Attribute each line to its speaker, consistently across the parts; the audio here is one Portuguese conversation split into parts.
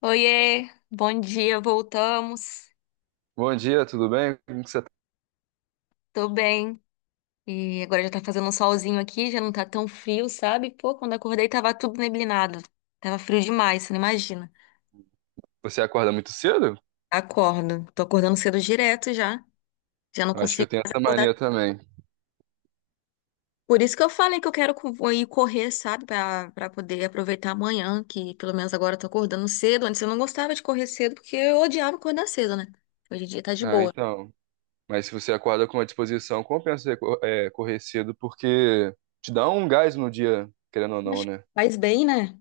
Speaker 1: Oiê, bom dia, voltamos.
Speaker 2: Bom dia, tudo bem? Como que você tá?
Speaker 1: Tô bem. E agora já tá fazendo um solzinho aqui, já não tá tão frio, sabe? Pô, quando acordei tava tudo neblinado. Tava frio demais, você não imagina.
Speaker 2: Você acorda muito cedo?
Speaker 1: Acordo. Tô acordando cedo direto já. Já não
Speaker 2: Eu acho que eu
Speaker 1: consigo
Speaker 2: tenho
Speaker 1: mais
Speaker 2: essa
Speaker 1: acordar.
Speaker 2: mania também.
Speaker 1: Por isso que eu falei que eu quero ir correr, sabe? Pra poder aproveitar amanhã, que pelo menos agora eu tô acordando cedo. Antes eu não gostava de correr cedo, porque eu odiava acordar cedo, né? Hoje em dia tá de
Speaker 2: Ah,
Speaker 1: boa.
Speaker 2: então. Mas se você acorda com uma disposição, compensa você correr cedo, porque te dá um gás no dia, querendo ou não,
Speaker 1: Acho que
Speaker 2: né?
Speaker 1: faz bem, né?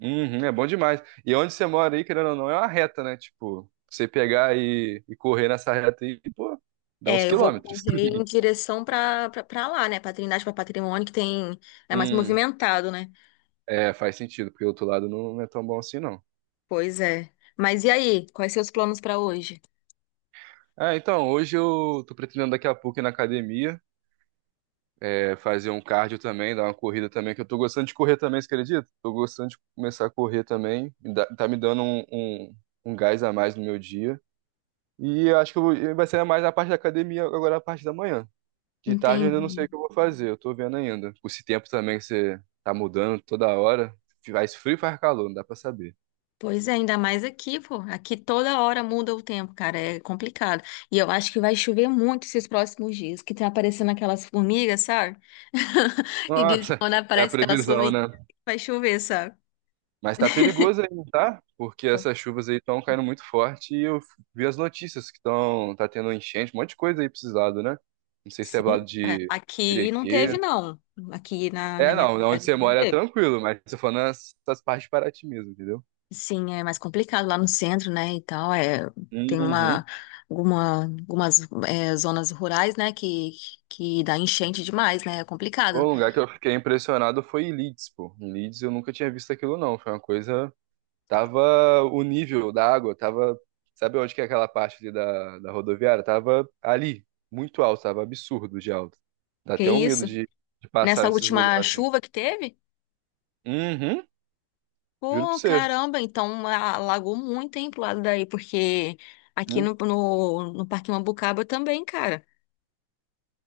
Speaker 2: Uhum, é bom demais. E onde você mora aí, querendo ou não, é uma reta, né? Tipo, você pegar e correr nessa reta aí, pô, dá uns
Speaker 1: É, eu vou
Speaker 2: quilômetros.
Speaker 1: correr em direção pra lá, né? Pra Trindade, pra Patrimônio, que tem, é mais
Speaker 2: Hum,
Speaker 1: movimentado, né?
Speaker 2: é, faz sentido, porque o outro lado não é tão bom assim, não.
Speaker 1: Pois é. Mas e aí? Quais seus planos pra hoje?
Speaker 2: Ah, então, hoje eu tô pretendendo daqui a pouco ir na academia. É, fazer um cardio também, dar uma corrida também, que eu tô gostando de correr também, você acredita? Tô gostando de começar a correr também, tá me dando um gás a mais no meu dia. E eu acho que vai ser mais a parte da academia agora, a parte da manhã. De tarde eu ainda não sei o
Speaker 1: Entendi.
Speaker 2: que eu vou fazer, eu tô vendo ainda. Com esse tempo também que você tá mudando toda hora, faz frio e faz calor, não dá pra saber.
Speaker 1: Pois é, ainda mais aqui, pô. Aqui toda hora muda o tempo, cara. É complicado. E eu acho que vai chover muito esses próximos dias, que tá aparecendo aquelas formigas, sabe? E dizem que
Speaker 2: Nossa,
Speaker 1: quando
Speaker 2: é a
Speaker 1: aparece aquelas
Speaker 2: previsão,
Speaker 1: formigas,
Speaker 2: né?
Speaker 1: vai chover, sabe?
Speaker 2: Mas tá perigoso ainda, tá? Porque essas chuvas aí estão caindo muito forte e eu vi as notícias que estão tendo enchente, um monte de coisa aí precisado, né? Não sei se é do lado
Speaker 1: Sim, cara.
Speaker 2: de
Speaker 1: Aqui não teve,
Speaker 2: Perequê.
Speaker 1: não. Aqui na
Speaker 2: É,
Speaker 1: minha
Speaker 2: não, onde
Speaker 1: cidade
Speaker 2: você
Speaker 1: não
Speaker 2: mora é
Speaker 1: teve.
Speaker 2: tranquilo, mas eu tô falando nessas partes de Paraty mesmo, entendeu?
Speaker 1: Sim, é mais complicado lá no centro, né, e tal, tem
Speaker 2: Uhum.
Speaker 1: algumas zonas rurais, né, que dá enchente demais, né, é
Speaker 2: O
Speaker 1: complicado.
Speaker 2: lugar que eu fiquei impressionado foi em Leeds, pô. Em Leeds eu nunca tinha visto aquilo não, foi uma coisa. Tava o nível da água, tava. Sabe onde que é aquela parte ali da rodoviária? Tava ali, muito alto, tava absurdo de alto. Dá
Speaker 1: Que
Speaker 2: até um medo
Speaker 1: isso?
Speaker 2: de passar
Speaker 1: Nessa
Speaker 2: nesses
Speaker 1: última
Speaker 2: lugares assim.
Speaker 1: chuva que teve?
Speaker 2: Uhum, juro pra
Speaker 1: Pô,
Speaker 2: você.
Speaker 1: caramba, então alagou muito, hein, pro lado daí, porque aqui
Speaker 2: Hum.
Speaker 1: no Parque Mambucaba também, cara.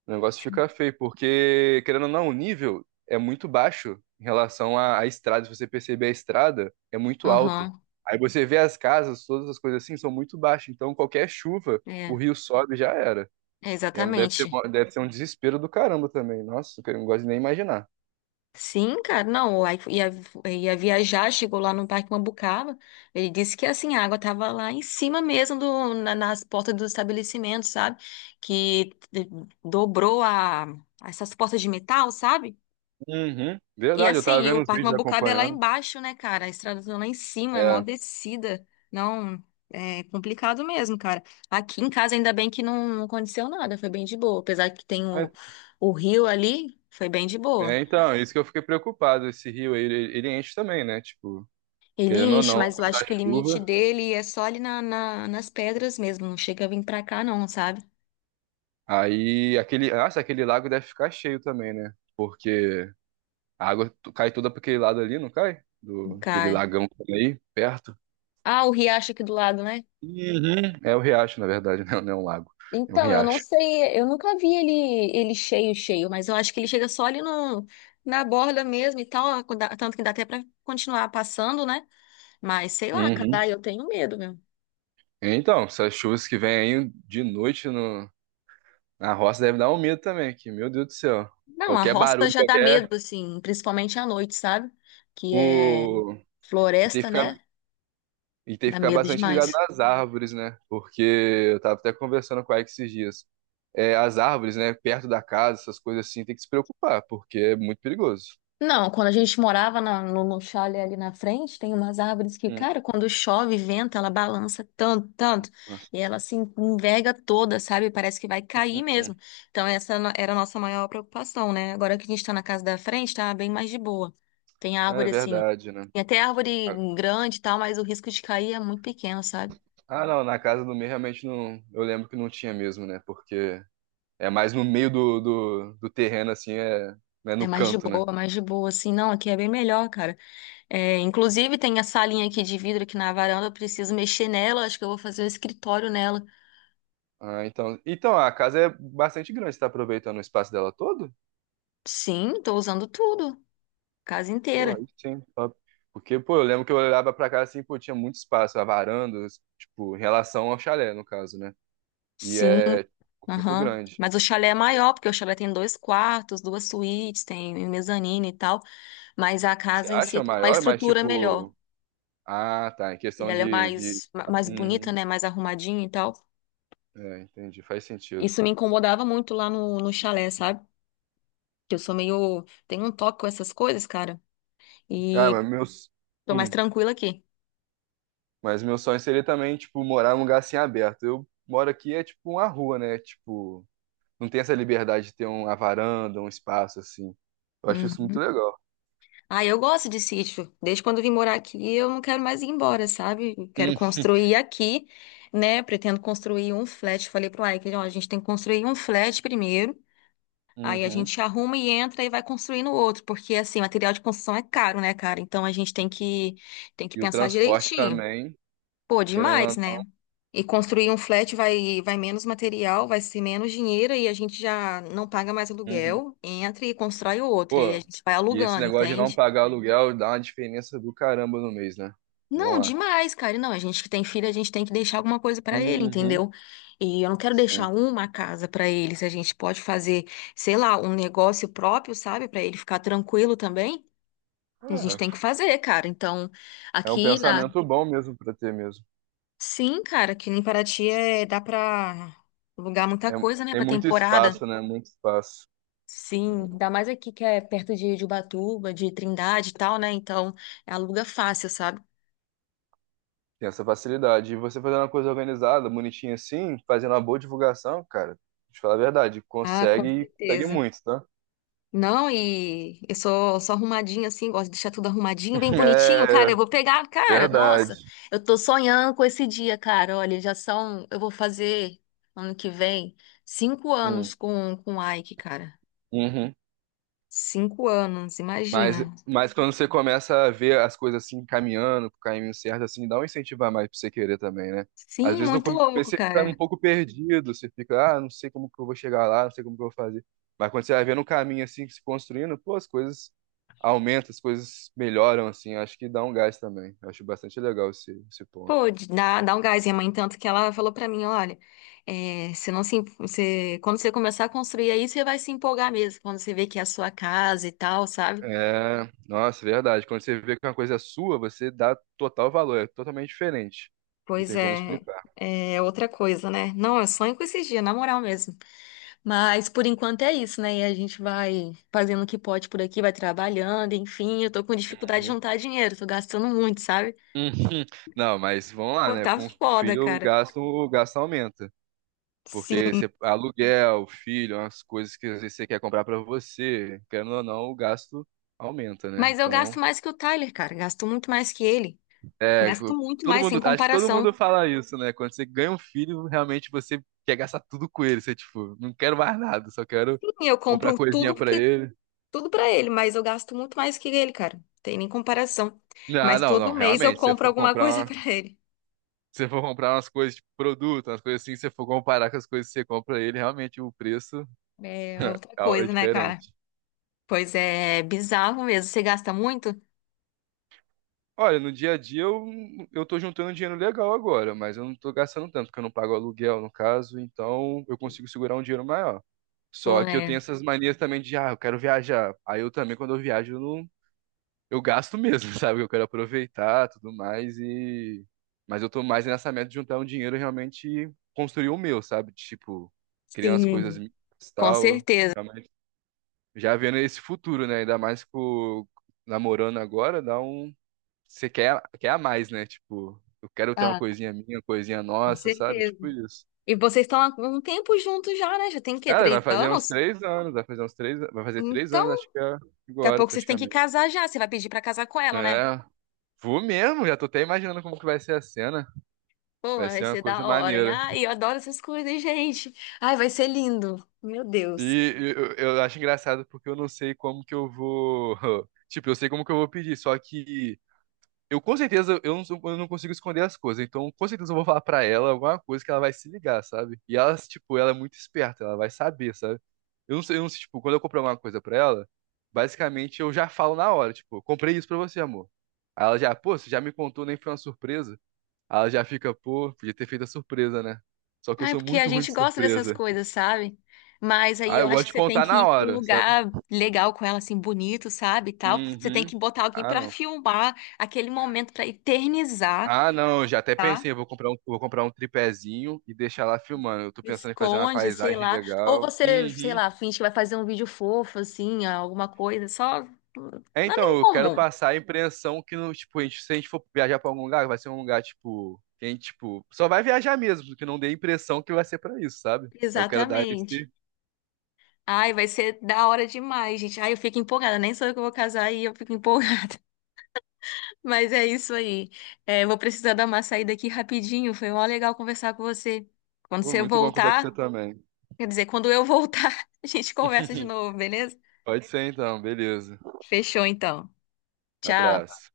Speaker 2: O negócio fica feio, porque, querendo ou não, o nível é muito baixo em relação à estrada. Se você perceber, a estrada é muito alta.
Speaker 1: Aham,
Speaker 2: Aí você vê as casas, todas as coisas assim, são muito baixas. Então, qualquer chuva, o
Speaker 1: é,
Speaker 2: rio sobe e já era.
Speaker 1: é, exatamente.
Speaker 2: Deve ser um desespero do caramba também. Nossa, que eu não gosto de nem imaginar.
Speaker 1: Sim, cara, não, o Ike ia viajar, chegou lá no Parque Mambucaba, ele disse que, assim, a água tava lá em cima mesmo, nas portas do estabelecimento, sabe? Que dobrou essas portas de metal, sabe?
Speaker 2: Uhum.
Speaker 1: E,
Speaker 2: Verdade, eu tava
Speaker 1: assim, o
Speaker 2: vendo os
Speaker 1: Parque
Speaker 2: vídeos
Speaker 1: Mambucaba é lá
Speaker 2: acompanhando.
Speaker 1: embaixo, né, cara? A estrada tá lá em cima, é mó
Speaker 2: É.
Speaker 1: descida, não, é complicado mesmo, cara. Aqui em casa, ainda bem que não, não aconteceu nada, foi bem de boa, apesar que tem
Speaker 2: Mas-
Speaker 1: o rio ali, foi bem de boa.
Speaker 2: é, então, é isso que eu fiquei preocupado. Esse rio, aí, ele enche também, né? Tipo,
Speaker 1: Ele
Speaker 2: querendo ou
Speaker 1: enche,
Speaker 2: não, com
Speaker 1: mas eu acho que o limite
Speaker 2: chuva.
Speaker 1: dele é só ali nas pedras mesmo. Não chega a vir pra cá, não, sabe?
Speaker 2: Aí, aquele, nossa, aquele lago deve ficar cheio também, né? Porque a cai toda pra aquele lado ali, não cai?
Speaker 1: Não
Speaker 2: Do, aquele
Speaker 1: cai.
Speaker 2: lagão que tem aí, perto.
Speaker 1: Ah, o riacho aqui do lado, né?
Speaker 2: Uhum. É o riacho, na verdade, né? Não é um lago, é um
Speaker 1: Então, eu não
Speaker 2: riacho.
Speaker 1: sei, eu nunca vi ele cheio, cheio, mas eu acho que ele chega só ali no, na borda mesmo e tal. Tanto que dá até pra continuar passando, né? Mas sei lá, cara,
Speaker 2: Uhum.
Speaker 1: eu tenho medo, meu.
Speaker 2: Então, essas chuvas que vêm aí de noite no, na roça deve dar um medo também, que, meu Deus do céu.
Speaker 1: Não, a
Speaker 2: Qualquer
Speaker 1: roça
Speaker 2: barulho,
Speaker 1: já dá
Speaker 2: qualquer.
Speaker 1: medo, assim, principalmente à noite, sabe? Que é
Speaker 2: O... E tem que
Speaker 1: floresta,
Speaker 2: ficar,
Speaker 1: né?
Speaker 2: e tem que
Speaker 1: Dá
Speaker 2: ficar
Speaker 1: medo
Speaker 2: bastante ligado
Speaker 1: demais.
Speaker 2: nas árvores, né? Porque eu tava até conversando com a Ike esses dias. É, as árvores, né? Perto da casa, essas coisas assim, tem que se preocupar, porque é muito perigoso.
Speaker 1: Não, quando a gente morava no chalé ali na frente, tem umas árvores que,
Speaker 2: Hum,
Speaker 1: cara, quando chove, venta, ela balança tanto, tanto, e ela
Speaker 2: nossa.
Speaker 1: se enverga toda, sabe? Parece que vai
Speaker 2: Hum,
Speaker 1: cair
Speaker 2: hum.
Speaker 1: mesmo. Então, essa era a nossa maior preocupação, né? Agora que a gente tá na casa da frente, tá bem mais de boa. Tem
Speaker 2: Ah,
Speaker 1: árvore
Speaker 2: é
Speaker 1: assim,
Speaker 2: verdade, né?
Speaker 1: tem até árvore grande e tal, mas o risco de cair é muito pequeno, sabe?
Speaker 2: Ah, não, na casa do meio realmente não. Eu lembro que não tinha mesmo, né? Porque é mais no meio do terreno, assim, é, né,
Speaker 1: É
Speaker 2: no canto, né?
Speaker 1: mais de boa, assim. Não, aqui é bem melhor, cara. É, inclusive, tem a salinha aqui de vidro aqui na varanda, eu preciso mexer nela, acho que eu vou fazer o escritório nela.
Speaker 2: Ah, então, então a casa é bastante grande, você tá aproveitando o espaço dela todo?
Speaker 1: Sim, tô usando tudo, casa
Speaker 2: Pô,
Speaker 1: inteira.
Speaker 2: aí sim, top. Porque, pô, eu lembro que eu olhava pra casa assim, pô, tinha muito espaço, a varanda, tipo, em relação ao chalé, no caso, né? E
Speaker 1: Sim,
Speaker 2: é muito
Speaker 1: aham.
Speaker 2: grande.
Speaker 1: Mas o chalé é maior, porque o chalé tem dois quartos, duas suítes, tem mezanino e tal. Mas a
Speaker 2: Você
Speaker 1: casa em si
Speaker 2: acha
Speaker 1: tem uma
Speaker 2: maior, mas
Speaker 1: estrutura melhor.
Speaker 2: tipo, ah, tá, em
Speaker 1: E
Speaker 2: questão
Speaker 1: ela é
Speaker 2: de...
Speaker 1: mais, mais bonita,
Speaker 2: Uhum.
Speaker 1: né? Mais arrumadinha e tal.
Speaker 2: É, entendi, faz sentido.
Speaker 1: Isso me incomodava muito lá no chalé, sabe? Que eu sou meio. Tenho um toque com essas coisas, cara.
Speaker 2: Ah,
Speaker 1: E
Speaker 2: mas meus...
Speaker 1: tô mais
Speaker 2: Hum.
Speaker 1: tranquila aqui.
Speaker 2: Mas meu sonho seria também, tipo, morar num lugar assim aberto. Eu moro aqui, é tipo uma rua, né? Tipo, não tem essa liberdade de ter uma varanda, um espaço assim. Eu acho isso muito
Speaker 1: Uhum.
Speaker 2: legal.
Speaker 1: Ah, eu gosto de sítio. Desde quando eu vim morar aqui, eu não quero mais ir embora, sabe? Eu quero
Speaker 2: Hum.
Speaker 1: construir aqui, né? Pretendo construir um flat. Falei pro Ike, ó, a gente tem que construir um flat primeiro. Aí a
Speaker 2: Uhum.
Speaker 1: gente arruma e entra e vai construindo outro, porque assim, material de construção é caro, né, cara? Então a gente tem que
Speaker 2: E o
Speaker 1: pensar
Speaker 2: transporte
Speaker 1: direitinho.
Speaker 2: também,
Speaker 1: Pô,
Speaker 2: querendo ou
Speaker 1: demais,
Speaker 2: não.
Speaker 1: né? E construir um flat vai menos material, vai ser menos dinheiro e a gente já não paga mais
Speaker 2: Uhum.
Speaker 1: aluguel, entra e constrói outro e a
Speaker 2: Pô,
Speaker 1: gente vai
Speaker 2: e esse
Speaker 1: alugando,
Speaker 2: negócio de não
Speaker 1: entende?
Speaker 2: pagar aluguel dá uma diferença do caramba no mês, né? Vamos
Speaker 1: Não,
Speaker 2: lá.
Speaker 1: demais, cara. E não, a gente que tem filho, a gente tem que deixar alguma coisa pra ele,
Speaker 2: Uhum.
Speaker 1: entendeu? E eu não quero deixar
Speaker 2: Sim.
Speaker 1: uma casa pra ele, se a gente pode fazer, sei lá, um negócio próprio, sabe, pra ele ficar tranquilo também. A gente
Speaker 2: É,
Speaker 1: tem que fazer, cara. Então,
Speaker 2: é um
Speaker 1: aqui na
Speaker 2: pensamento bom mesmo pra ter mesmo.
Speaker 1: Sim, cara, aqui em Paraty é... dá pra alugar muita
Speaker 2: É-
Speaker 1: coisa, né,
Speaker 2: tem
Speaker 1: pra
Speaker 2: muito
Speaker 1: temporada.
Speaker 2: espaço, né? Muito espaço.
Speaker 1: Sim, ainda mais aqui que é perto de Ubatuba, de Trindade e tal, né? Então, aluga fácil, sabe?
Speaker 2: Tem essa facilidade. E você fazendo uma coisa organizada, bonitinha assim, fazendo uma boa divulgação, cara, te falar a verdade,
Speaker 1: Ah, com
Speaker 2: consegue e consegue
Speaker 1: certeza.
Speaker 2: muito, tá?
Speaker 1: Não, e eu sou arrumadinha assim, gosto de deixar tudo arrumadinho, bem bonitinho. Cara, eu
Speaker 2: É,
Speaker 1: vou pegar, cara,
Speaker 2: verdade.
Speaker 1: nossa, eu tô sonhando com esse dia, cara. Olha, eu vou fazer ano que vem 5 anos
Speaker 2: Hum,
Speaker 1: com o Ike, cara.
Speaker 2: uhum.
Speaker 1: 5 anos,
Speaker 2: Mas,
Speaker 1: imagina.
Speaker 2: mas quando você começa a ver as coisas assim caminhando, pro caminho certo, assim, dá um incentivo a mais pra você querer também, né? Às
Speaker 1: Sim,
Speaker 2: vezes no
Speaker 1: muito
Speaker 2: começo
Speaker 1: louco,
Speaker 2: você fica um
Speaker 1: cara.
Speaker 2: pouco perdido, você fica, ah, não sei como que eu vou chegar lá, não sei como que eu vou fazer. Mas quando você vai vendo um caminho assim se construindo, pô, as coisas aumentam, as coisas melhoram, assim, acho que dá um gás também. Eu acho bastante legal esse ponto.
Speaker 1: Pô, dá um gás. Minha mãe, tanto que ela falou pra mim, olha, você não se, em- você, quando você começar a construir aí, você vai se empolgar mesmo, quando você vê que é a sua casa e tal, sabe?
Speaker 2: É, nossa, verdade. Quando você vê que uma coisa é sua, você dá total valor, é totalmente diferente. Não
Speaker 1: Pois
Speaker 2: tem como
Speaker 1: é.
Speaker 2: explicar.
Speaker 1: É outra coisa, né? Não, eu sonho com esses dias, na moral mesmo. Mas por enquanto é isso, né? E a gente vai fazendo o que pode por aqui, vai trabalhando, enfim. Eu tô com dificuldade de
Speaker 2: Uhum.
Speaker 1: juntar dinheiro, tô gastando muito, sabe?
Speaker 2: Uhum. Não, mas vamos lá,
Speaker 1: Pô,
Speaker 2: né?
Speaker 1: tá
Speaker 2: Com o
Speaker 1: foda,
Speaker 2: filho,
Speaker 1: cara.
Speaker 2: o gasto aumenta. Porque
Speaker 1: Sim.
Speaker 2: você, aluguel, filho, as coisas que às vezes você quer comprar pra você, querendo ou não, o gasto aumenta, né?
Speaker 1: Mas eu gasto
Speaker 2: Então,
Speaker 1: mais que o Tyler, cara. Gasto muito mais que ele.
Speaker 2: é,
Speaker 1: Gasto muito
Speaker 2: todo
Speaker 1: mais, sem
Speaker 2: mundo, acho que todo mundo
Speaker 1: comparação.
Speaker 2: fala isso, né? Quando você ganha um filho, realmente você quer gastar tudo com ele. Você, tipo, não quero mais nada, só quero
Speaker 1: Sim, eu
Speaker 2: comprar
Speaker 1: compro tudo
Speaker 2: coisinha pra
Speaker 1: porque
Speaker 2: ele.
Speaker 1: tudo pra ele, mas eu gasto muito mais que ele, cara. Tem nem comparação.
Speaker 2: Ah,
Speaker 1: Mas
Speaker 2: não,
Speaker 1: todo
Speaker 2: não,
Speaker 1: mês eu
Speaker 2: realmente, se você
Speaker 1: compro
Speaker 2: for
Speaker 1: alguma
Speaker 2: comprar,
Speaker 1: coisa pra
Speaker 2: uma-
Speaker 1: ele.
Speaker 2: se você for comprar umas coisas, tipo, produto, umas coisas assim, se você for comparar com as coisas que você compra ele, realmente o preço
Speaker 1: É outra
Speaker 2: é
Speaker 1: coisa, né, cara?
Speaker 2: diferente.
Speaker 1: Pois é, bizarro mesmo. Você gasta muito?
Speaker 2: Olha, no dia a dia eu tô juntando dinheiro legal agora, mas eu não tô gastando tanto, porque eu não pago aluguel, no caso, então eu consigo segurar um dinheiro maior.
Speaker 1: Pô,
Speaker 2: Só que eu tenho
Speaker 1: né?
Speaker 2: essas manias também de, ah, eu quero viajar. Aí eu também, quando eu viajo, eu não, eu gasto mesmo, sabe? Eu quero aproveitar, tudo mais e mas eu tô mais nessa meta de juntar um dinheiro e realmente construir o meu, sabe? Tipo, criar umas coisas
Speaker 1: Sim,
Speaker 2: minhas e
Speaker 1: com
Speaker 2: tal,
Speaker 1: certeza.
Speaker 2: realmente já vendo esse futuro, né? Ainda mais com namorando agora, dá um você quer a mais, né? Tipo, eu quero ter uma
Speaker 1: Ah,
Speaker 2: coisinha minha, uma coisinha
Speaker 1: com
Speaker 2: nossa, sabe?
Speaker 1: certeza.
Speaker 2: Tipo isso.
Speaker 1: E vocês estão há um tempo juntos já, né? Já tem o quê?
Speaker 2: Cara, vai
Speaker 1: Três
Speaker 2: fazer uns
Speaker 1: anos?
Speaker 2: três anos, vai fazer uns três, vai fazer três
Speaker 1: Então,
Speaker 2: anos, acho que é
Speaker 1: daqui a
Speaker 2: agora,
Speaker 1: pouco vocês têm que
Speaker 2: praticamente.
Speaker 1: casar já. Você vai pedir pra casar com ela, né?
Speaker 2: É, vou mesmo, já tô até imaginando como que vai ser a cena.
Speaker 1: Pô,
Speaker 2: Vai
Speaker 1: vai
Speaker 2: ser uma
Speaker 1: ser
Speaker 2: coisa
Speaker 1: da hora, hein?
Speaker 2: maneira.
Speaker 1: Ai, eu adoro essas coisas, gente. Ai, vai ser lindo. Meu Deus.
Speaker 2: E eu acho engraçado porque eu não sei como que eu vou. Tipo, eu sei como que eu vou pedir, só que eu com certeza eu não consigo esconder as coisas. Então, com certeza eu vou falar pra ela alguma coisa que ela vai se ligar, sabe? E ela, tipo, ela é muito esperta, ela vai saber, sabe? Eu não sei, tipo, quando eu comprar alguma coisa pra ela, basicamente eu já falo na hora, tipo, comprei isso pra você, amor. Aí ela já, pô, você já me contou, nem foi uma surpresa. Aí ela já fica, pô, podia ter feito a surpresa, né? Só que eu
Speaker 1: Ah, é
Speaker 2: sou
Speaker 1: porque a
Speaker 2: muito ruim
Speaker 1: gente
Speaker 2: de
Speaker 1: gosta dessas
Speaker 2: surpresa.
Speaker 1: coisas, sabe? Mas aí
Speaker 2: Ah,
Speaker 1: eu
Speaker 2: eu
Speaker 1: acho
Speaker 2: gosto
Speaker 1: que
Speaker 2: de
Speaker 1: você tem
Speaker 2: contar
Speaker 1: que
Speaker 2: na
Speaker 1: ir para um
Speaker 2: hora, sabe?
Speaker 1: lugar legal com ela, assim, bonito, sabe? E tal. Você tem
Speaker 2: Uhum.
Speaker 1: que botar alguém
Speaker 2: Ah,
Speaker 1: para
Speaker 2: não.
Speaker 1: filmar aquele momento para eternizar,
Speaker 2: Ah, não, eu já até
Speaker 1: tá?
Speaker 2: pensei, eu vou comprar um tripézinho e deixar lá filmando. Eu tô pensando em fazer uma
Speaker 1: Esconde, sei
Speaker 2: paisagem
Speaker 1: lá. Ou
Speaker 2: legal.
Speaker 1: você, sei
Speaker 2: Uhum.
Speaker 1: lá, finge que vai fazer um vídeo fofo, assim, alguma coisa, só
Speaker 2: É,
Speaker 1: nada
Speaker 2: então,
Speaker 1: em
Speaker 2: eu quero
Speaker 1: comum.
Speaker 2: passar a impressão que, no, tipo, a se a gente for viajar pra algum lugar, vai ser um lugar, tipo, que a gente, tipo, só vai viajar mesmo, que não dê a impressão que vai ser pra isso, sabe? Eu quero dar
Speaker 1: Exatamente.
Speaker 2: esse...
Speaker 1: Ai, vai ser da hora demais, gente. Ai, eu fico empolgada. Nem sou eu que vou casar e eu fico empolgada. Mas é isso aí. É, vou precisar dar uma saída aqui rapidinho. Foi mó legal conversar com você. Quando
Speaker 2: Pô,
Speaker 1: você
Speaker 2: muito bom conversar com você
Speaker 1: voltar,
Speaker 2: também.
Speaker 1: quer dizer, quando eu voltar, a gente conversa de novo, beleza?
Speaker 2: Pode ser, então, beleza.
Speaker 1: Fechou então. Tchau.
Speaker 2: Abraço.